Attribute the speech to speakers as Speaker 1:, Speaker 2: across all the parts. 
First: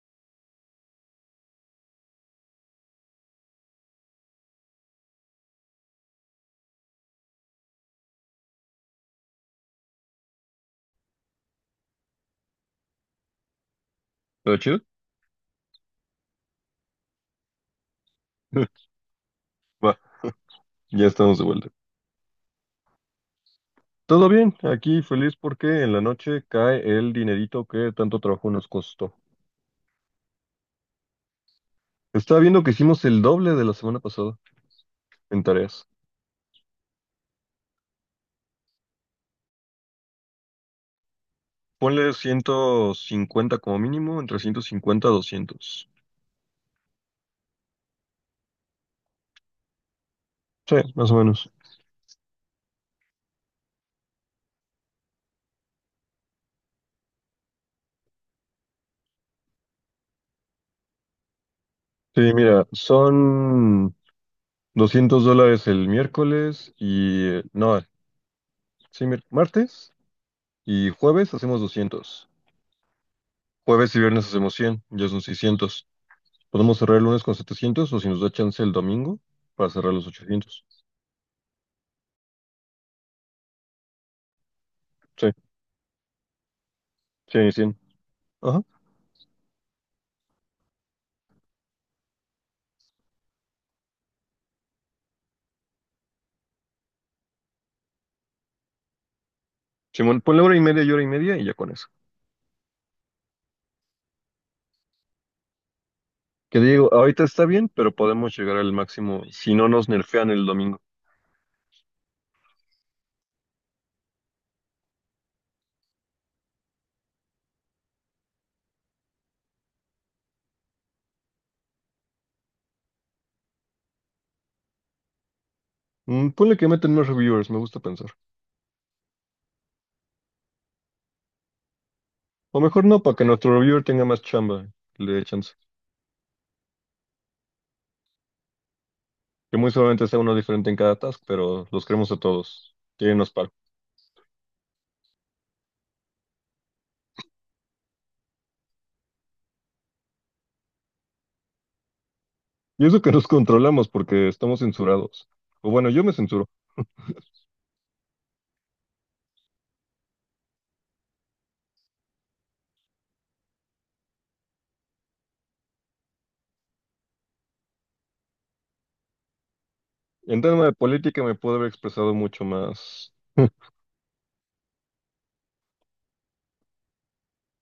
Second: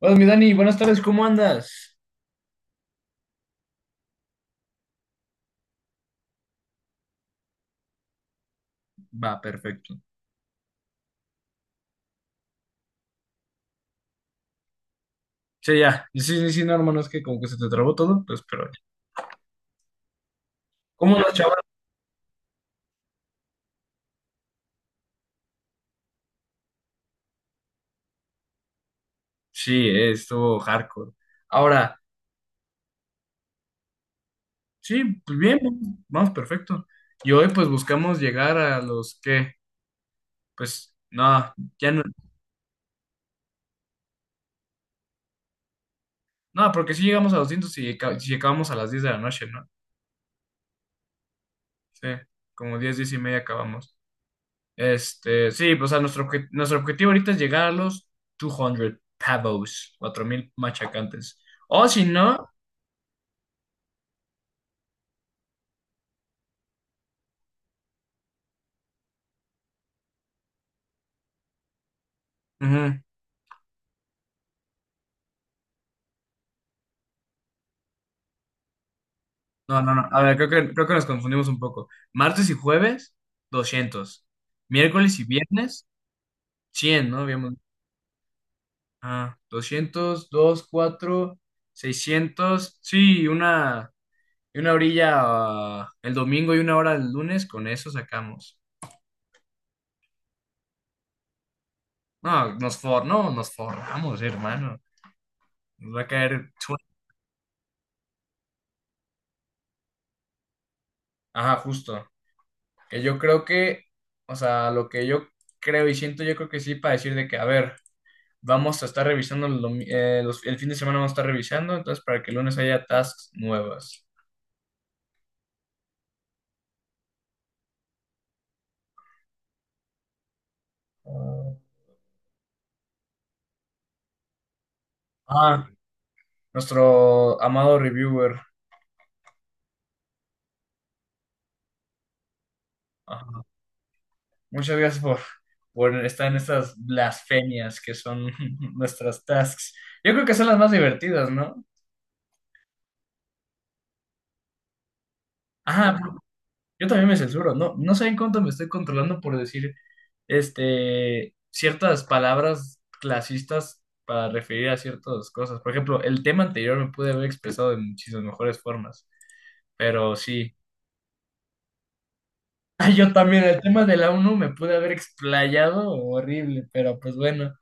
Speaker 1: Hola, mi Dani, buenas tardes, ¿cómo andas? Va, perfecto.
Speaker 2: ¿Todo chido?
Speaker 1: Sí, ya. Sí, sí, sí, no, hermano, es que como que se te trabó todo, pues, pero ya.
Speaker 2: Va, ya
Speaker 1: ¿Cómo andas,
Speaker 2: estamos de
Speaker 1: chaval?
Speaker 2: vuelta. Todo bien, aquí feliz porque en la noche cae el dinerito que tanto trabajo nos costó.
Speaker 1: Sí, estuvo hardcore. Ahora,
Speaker 2: Estaba viendo que hicimos el doble de la semana pasada
Speaker 1: sí, pues
Speaker 2: en
Speaker 1: bien,
Speaker 2: tareas.
Speaker 1: vamos, perfecto. Y hoy, pues, buscamos llegar a los que, pues, no, ya no,
Speaker 2: Ponle 150 como mínimo, entre 150 a 200.
Speaker 1: no, porque si llegamos a doscientos 200 y si acabamos a las 10 de la noche, ¿no?
Speaker 2: Sí, más o menos.
Speaker 1: Sí, como 10 10 y media acabamos. Este, sí, pues, o sea, nuestro objetivo ahorita es llegar a los 200 pavos, 4,000 machacantes. O si
Speaker 2: Sí,
Speaker 1: no,
Speaker 2: mira, son $200 el miércoles y... no, sí, martes y jueves hacemos 200.
Speaker 1: ujú.
Speaker 2: Jueves y viernes hacemos 100, ya son 600. Podemos cerrar el lunes con 700 o si nos da chance el domingo para
Speaker 1: No, no,
Speaker 2: cerrar los
Speaker 1: no. A ver,
Speaker 2: 800.
Speaker 1: creo que nos confundimos un poco. Martes y jueves, 200. Miércoles y
Speaker 2: Sí,
Speaker 1: viernes, 100, ¿no?
Speaker 2: sí, 100. Ajá.
Speaker 1: Ah, 200 2 4 seiscientos. Sí, una, y una orilla, ah, el domingo y una hora el lunes, con eso sacamos.
Speaker 2: Simón, ponle hora y media y hora y media y ya con eso.
Speaker 1: No, no, nos forramos, hermano. Nos va a caer.
Speaker 2: Que digo, ahorita está bien, pero podemos llegar al máximo si no nos nerfean el domingo.
Speaker 1: Ajá, justo. Que yo creo que, o sea, lo que yo creo y siento, yo creo que sí, para decir de que, a ver, vamos a estar revisando el fin de semana, vamos a estar revisando, entonces para que el lunes haya tasks nuevas.
Speaker 2: Mm, ponle que meten más reviewers, me gusta pensar. O mejor no, para que nuestro reviewer tenga más chamba, que le dé chance.
Speaker 1: Ah, nuestro amado reviewer.
Speaker 2: Que muy seguramente sea uno diferente en cada task, pero los queremos a todos. Que nos
Speaker 1: Ajá.
Speaker 2: paro.
Speaker 1: Muchas gracias por estar en estas blasfemias que son nuestras tasks. Yo creo que son las más divertidas, ¿no?
Speaker 2: Y eso que nos controlamos porque estamos censurados. O bueno,
Speaker 1: Ajá,
Speaker 2: yo me censuro.
Speaker 1: yo también me censuro. No, no saben cuánto me estoy controlando por decir este, ciertas palabras clasistas para referir a ciertas cosas. Por ejemplo, el tema anterior me pude haber expresado de muchísimas mejores formas, pero
Speaker 2: En
Speaker 1: sí.
Speaker 2: tema de política me puedo haber expresado mucho
Speaker 1: Ah, yo
Speaker 2: más.
Speaker 1: también, el tema de la ONU me pude haber explayado horrible, pero pues bueno.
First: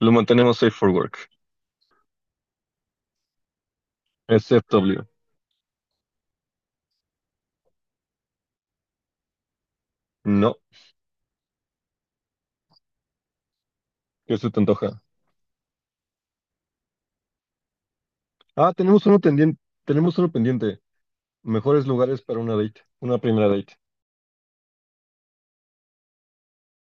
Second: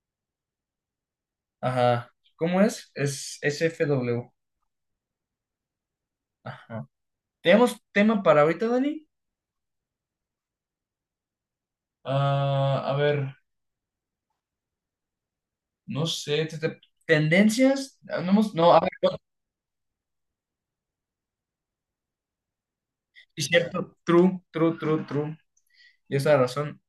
Speaker 2: Lo mantenemos safe for work.
Speaker 1: Ajá. ¿Cómo es? Es SFW.
Speaker 2: SFW.
Speaker 1: Ajá. ¿Tenemos tema para ahorita, Dani?
Speaker 2: No,
Speaker 1: Ah, a ver,
Speaker 2: ¿qué se te antoja?
Speaker 1: no sé. ¿Tendencias? No,
Speaker 2: Ah,
Speaker 1: no, a ver,
Speaker 2: tenemos uno pendiente. Tenemos uno pendiente. Mejores lugares para una date, una
Speaker 1: es
Speaker 2: primera date.
Speaker 1: cierto. True, true, true, true. Y esa razón.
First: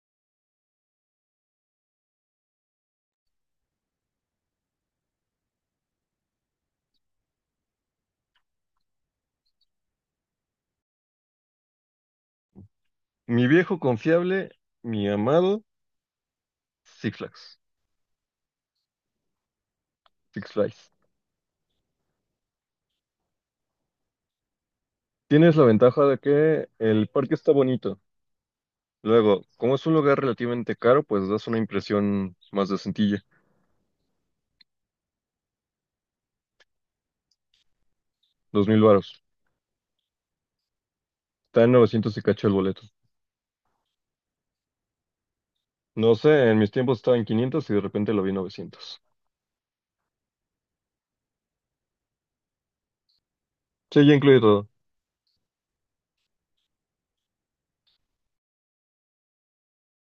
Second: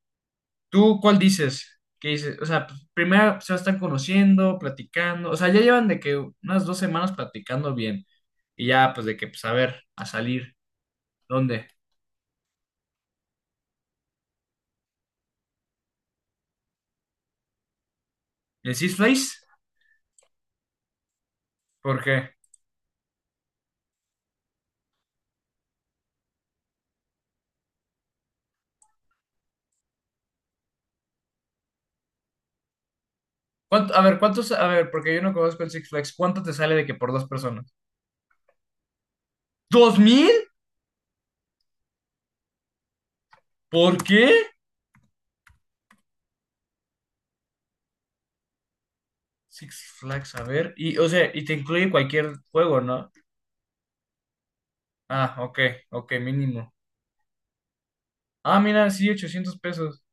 Speaker 1: ¿Tú cuál dices? ¿Qué dices? O sea, pues, primero se están conociendo, platicando, o sea, ya llevan de que unas 2 semanas platicando bien y ya pues de que pues a ver, a salir, ¿dónde?
Speaker 2: Mi viejo confiable, mi amado Six Flags.
Speaker 1: ¿En el Six Flags?
Speaker 2: Six Flags.
Speaker 1: ¿Por qué?
Speaker 2: Tienes la ventaja de que el parque está bonito. Luego, como es un lugar relativamente caro, pues das una impresión más decentilla.
Speaker 1: A ver, ¿cuántos? A ver, porque yo no conozco el Six Flags, ¿cuánto te sale de que por dos personas?
Speaker 2: Dos mil varos.
Speaker 1: ¿2,000?
Speaker 2: Está en novecientos y cacho el boleto.
Speaker 1: ¿Por qué?
Speaker 2: No sé, en mis tiempos estaba en 500 y de repente lo vi en 900.
Speaker 1: Six Flags, a ver, y te incluye cualquier juego, ¿no?
Speaker 2: Sí, ya incluye todo.
Speaker 1: Ah, ok, ok, mínimo. Ah, mira, sí, 800 pesos,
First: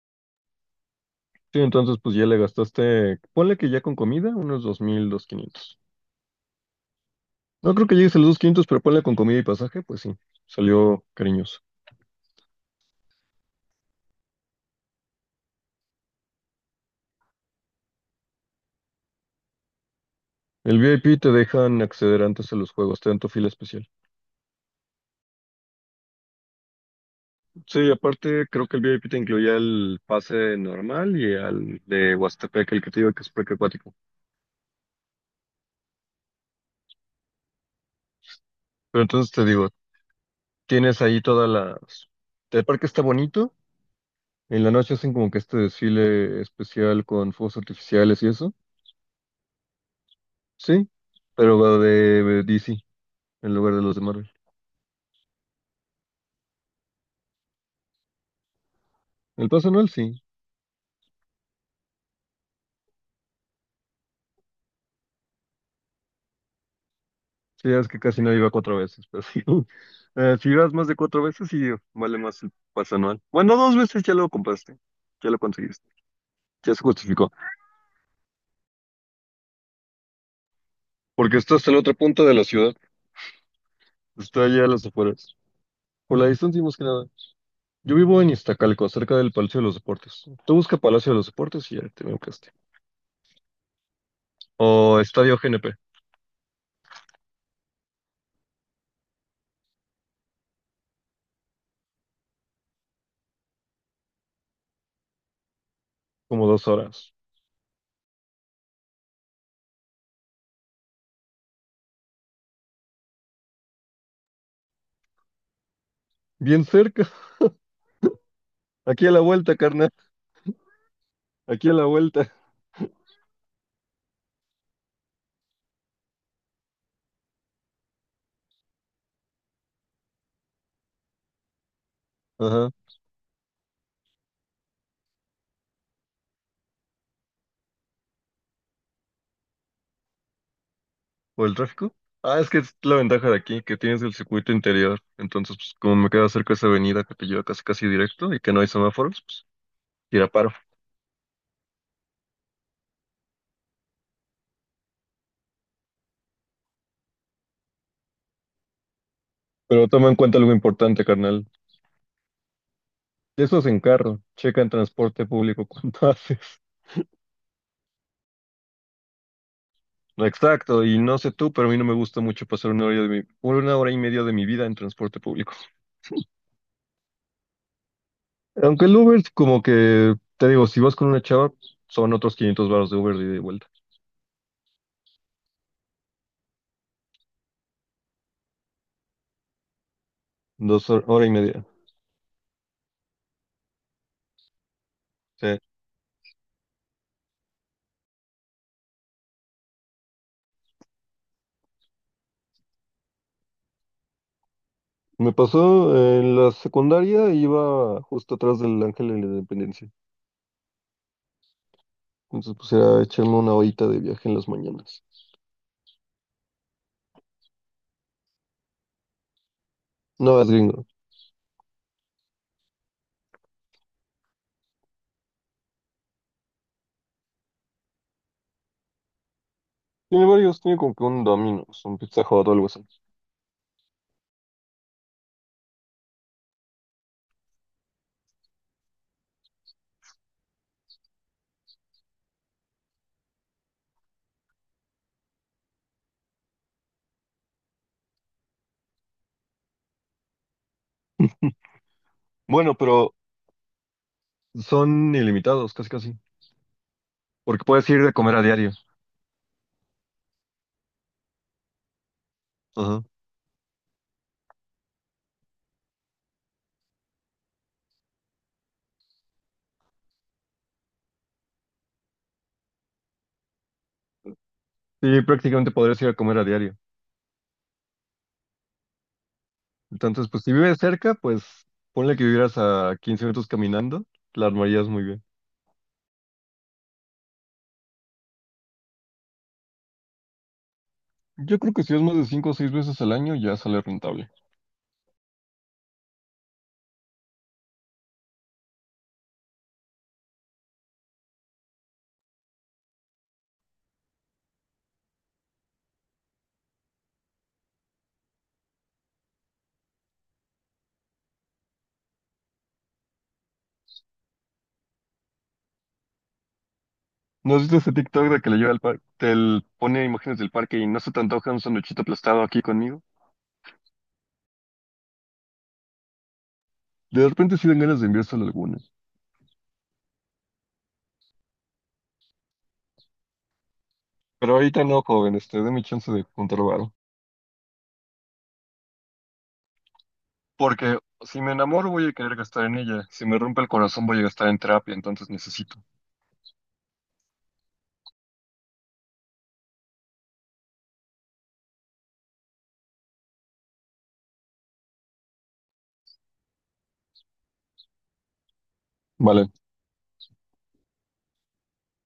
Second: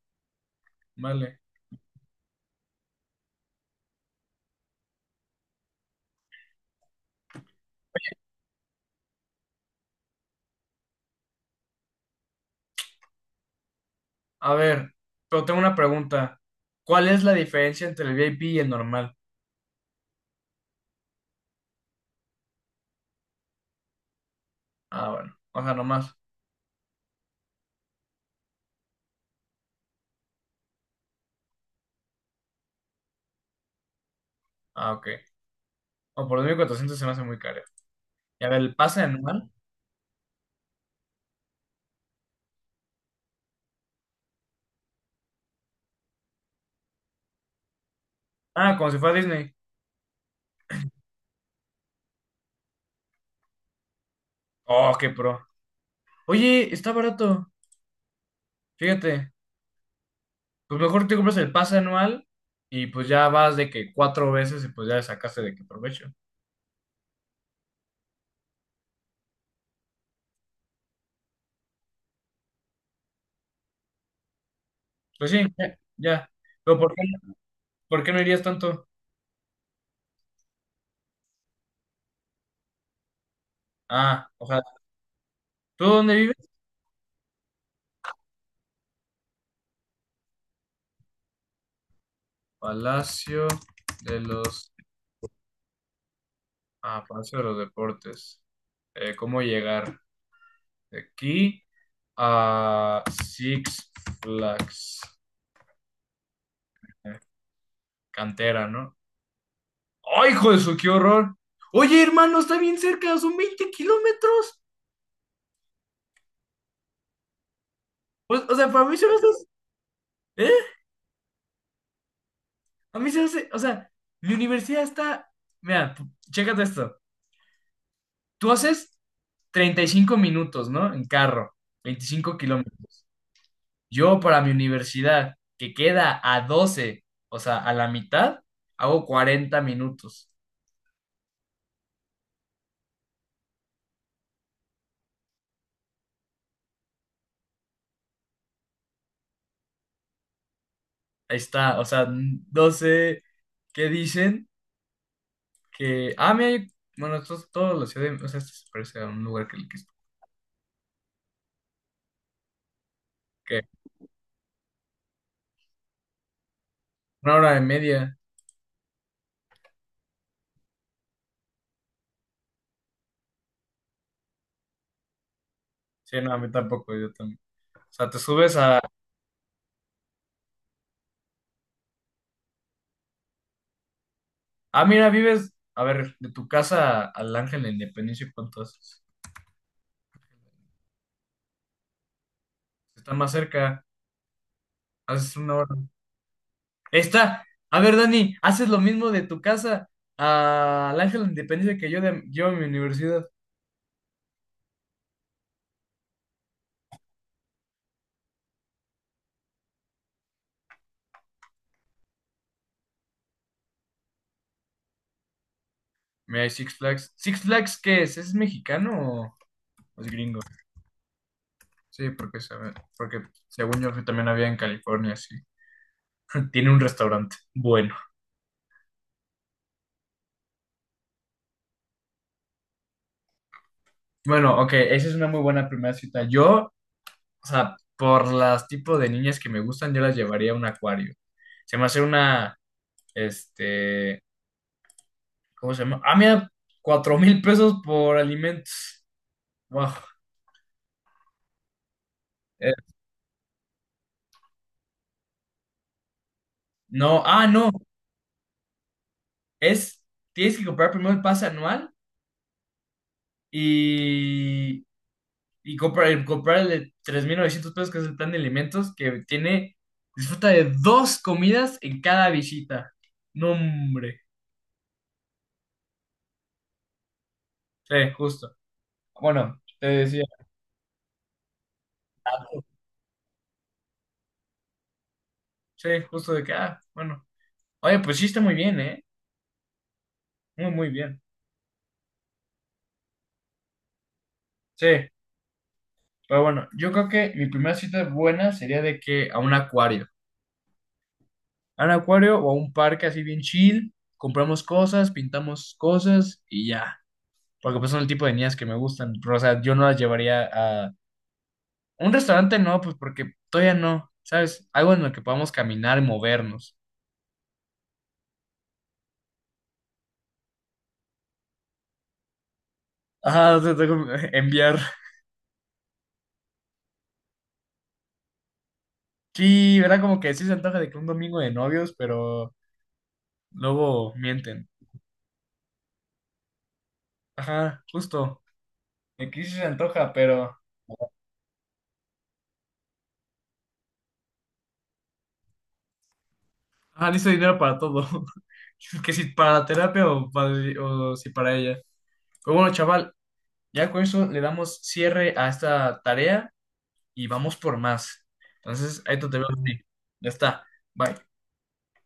Speaker 1: vale.
Speaker 2: Sí, entonces pues ya le gastaste, ponle que ya con comida, unos dos mil, dos quinientos. No creo que llegues a los dos quinientos, pero ponle con comida y pasaje, pues sí, salió cariñoso.
Speaker 1: A ver, pero tengo una pregunta. ¿Cuál es la diferencia entre el VIP y el normal?
Speaker 2: El VIP te dejan acceder antes a los juegos, te dan tu fila especial.
Speaker 1: Ah, bueno. O sea, nomás.
Speaker 2: Sí, aparte creo que el VIP te incluía el pase normal y al de Huastepec, el que te digo que es parque acuático.
Speaker 1: Ah, ok. O por 2,400 se me hace muy caro. Y a ver, ¿el pase
Speaker 2: Pero entonces te
Speaker 1: anual?
Speaker 2: digo, tienes ahí todas las... El parque está bonito, en la noche hacen como que este desfile especial con fuegos artificiales y eso,
Speaker 1: Ah, como si fuera Disney.
Speaker 2: sí, pero va de DC en lugar de los de Marvel.
Speaker 1: Oh, qué pro. Oye, está barato. Fíjate.
Speaker 2: El pase Noel, sí.
Speaker 1: Pues mejor te compras el pase anual y pues ya vas de que cuatro veces y pues ya le sacaste de que provecho.
Speaker 2: Sí, es que casi nadie va cuatro veces, pero sí. Si vas más de cuatro veces, sí, vale más el pase anual. Bueno, dos veces ya lo compraste, ya
Speaker 1: Pues
Speaker 2: lo
Speaker 1: sí, ya,
Speaker 2: conseguiste,
Speaker 1: ya.
Speaker 2: ya
Speaker 1: Pero
Speaker 2: se justificó.
Speaker 1: ¿por qué no irías tanto?
Speaker 2: Porque estás en la otra punta de la ciudad,
Speaker 1: Ah,
Speaker 2: está
Speaker 1: o sea,
Speaker 2: allá a las afueras.
Speaker 1: ¿tú dónde
Speaker 2: Por la
Speaker 1: vives?
Speaker 2: distancia, y más que nada. Yo vivo en Iztacalco, cerca del Palacio de los Deportes. Tú busca Palacio de los Deportes y ya te ubicaste.
Speaker 1: Palacio de los
Speaker 2: O Estadio GNP,
Speaker 1: Ah, paso de los deportes. ¿Cómo llegar de aquí a Six Flags?
Speaker 2: como dos horas.
Speaker 1: Eh, Cantera, ¿no? ¡Ay, hijo de su, qué horror! Oye, hermano, está bien cerca, son 20 kilómetros.
Speaker 2: Bien cerca,
Speaker 1: O sea, para mí se
Speaker 2: aquí a
Speaker 1: me
Speaker 2: la
Speaker 1: hace.
Speaker 2: vuelta, carnal,
Speaker 1: ¿Eh?
Speaker 2: aquí a la vuelta.
Speaker 1: A mí se me hace. O sea, mi universidad está. Mira, chécate esto. Tú haces 35 minutos, ¿no? En carro, veinticinco
Speaker 2: Ajá.
Speaker 1: kilómetros. Yo para mi universidad, que queda a 12, o sea, a la mitad, hago 40 minutos.
Speaker 2: ¿O el tráfico? Ah, es que es la ventaja de aquí, que tienes el circuito interior. Entonces, pues, como me queda cerca esa avenida que te lleva casi casi directo y que no hay semáforos, pues tira paro.
Speaker 1: Ahí está, o sea, 12, ¿qué dicen? Que, ah, mira, bueno, esto es todo la ciudad, o sea, esto se parece a un lugar
Speaker 2: Pero toma en cuenta algo importante, carnal. Eso
Speaker 1: que
Speaker 2: es en carro. Checa en transporte público cuando haces.
Speaker 1: una hora y media.
Speaker 2: Exacto, y no sé tú, pero a mí no me gusta mucho pasar una hora de mi, una hora y media de mi vida en transporte público.
Speaker 1: Sí, no, a mí tampoco, yo también. O sea, te subes a,
Speaker 2: Aunque el Uber, como que, te digo, si vas con una chava, son otros 500 baros de Uber de ida y vuelta.
Speaker 1: ah, mira, vives, a ver, de tu casa al Ángel de la Independencia, ¿cuánto haces?
Speaker 2: Hora y media.
Speaker 1: Está más cerca, haces una
Speaker 2: Sí.
Speaker 1: hora. Está. A ver, Dani, haces lo mismo de tu casa al Ángel de la Independencia que yo a mi universidad.
Speaker 2: Me pasó en la secundaria, iba justo atrás del Ángel de la Independencia. Entonces, pues era echarme una horita de viaje en las mañanas.
Speaker 1: Mira, hay Six Flags. ¿Six Flags qué es? ¿Es mexicano o es
Speaker 2: No,
Speaker 1: gringo?
Speaker 2: es gringo.
Speaker 1: Sí, porque según yo también había en California, sí. Tiene un restaurante. Bueno.
Speaker 2: Tiene varios, tiene como que un Domino's, un Pizza Hut o algo así.
Speaker 1: Bueno, ok, esa es una muy buena primera cita. Yo, o sea, por las tipos de niñas que me gustan, yo las llevaría a un acuario. Se me hace una, este, ¿cómo se llama? Ah, mira, 4,000 pesos por alimentos. Wow. Eh,
Speaker 2: Bueno, pero son ilimitados, casi casi.
Speaker 1: no, ah,
Speaker 2: Porque
Speaker 1: no,
Speaker 2: puedes ir a comer a diario.
Speaker 1: es, tienes que comprar primero el pase anual
Speaker 2: Ajá.
Speaker 1: y, y comprar el de 3,900 pesos, que es el plan de alimentos, que tiene, disfruta de dos comidas en cada visita. No, hombre,
Speaker 2: Sí, prácticamente podrías ir a comer a diario.
Speaker 1: sí, justo. Bueno, te decía,
Speaker 2: Entonces, pues si vives cerca, pues ponle que vivieras a 15 minutos caminando, la armarías muy bien.
Speaker 1: sí, justo de que, ah, bueno. Oye, pues sí está muy bien, ¿eh? Muy, muy bien.
Speaker 2: Yo creo que si es más de 5 o 6 veces al año, ya sale rentable.
Speaker 1: Sí, pero bueno, yo creo que mi primera cita buena sería de que a un acuario. A un acuario o a un parque así bien chill, compramos cosas, pintamos cosas y ya. Porque pues son el tipo de niñas que me gustan, pero o sea, yo no las llevaría a un restaurante, no, pues porque todavía no, ¿sabes? Algo en lo que podamos caminar y movernos.
Speaker 2: ¿No has visto ese TikTok de que le lleva al parque, pone imágenes del parque y no se te antoja un sanduchito aplastado aquí conmigo?
Speaker 1: Ah, te tengo que enviar.
Speaker 2: De repente sí dan ganas de enviárselo a algunas.
Speaker 1: Sí, era como que sí se antoja de que un domingo de novios, pero luego
Speaker 2: Pero
Speaker 1: mienten.
Speaker 2: ahorita no, joven, este, mi chance de juntar varo.
Speaker 1: Ajá, justo. Aquí sí se antoja, pero.
Speaker 2: Porque si me enamoro voy a querer gastar en ella. Si me rompe el corazón voy a gastar en terapia, entonces necesito.
Speaker 1: Ah, listo dinero para todo. Que si para la terapia o si para ella. Pues bueno, chaval, ya con eso le damos cierre a esta tarea y vamos por más. Entonces, ahí te veo a
Speaker 2: Vale.
Speaker 1: Ya está. Bye.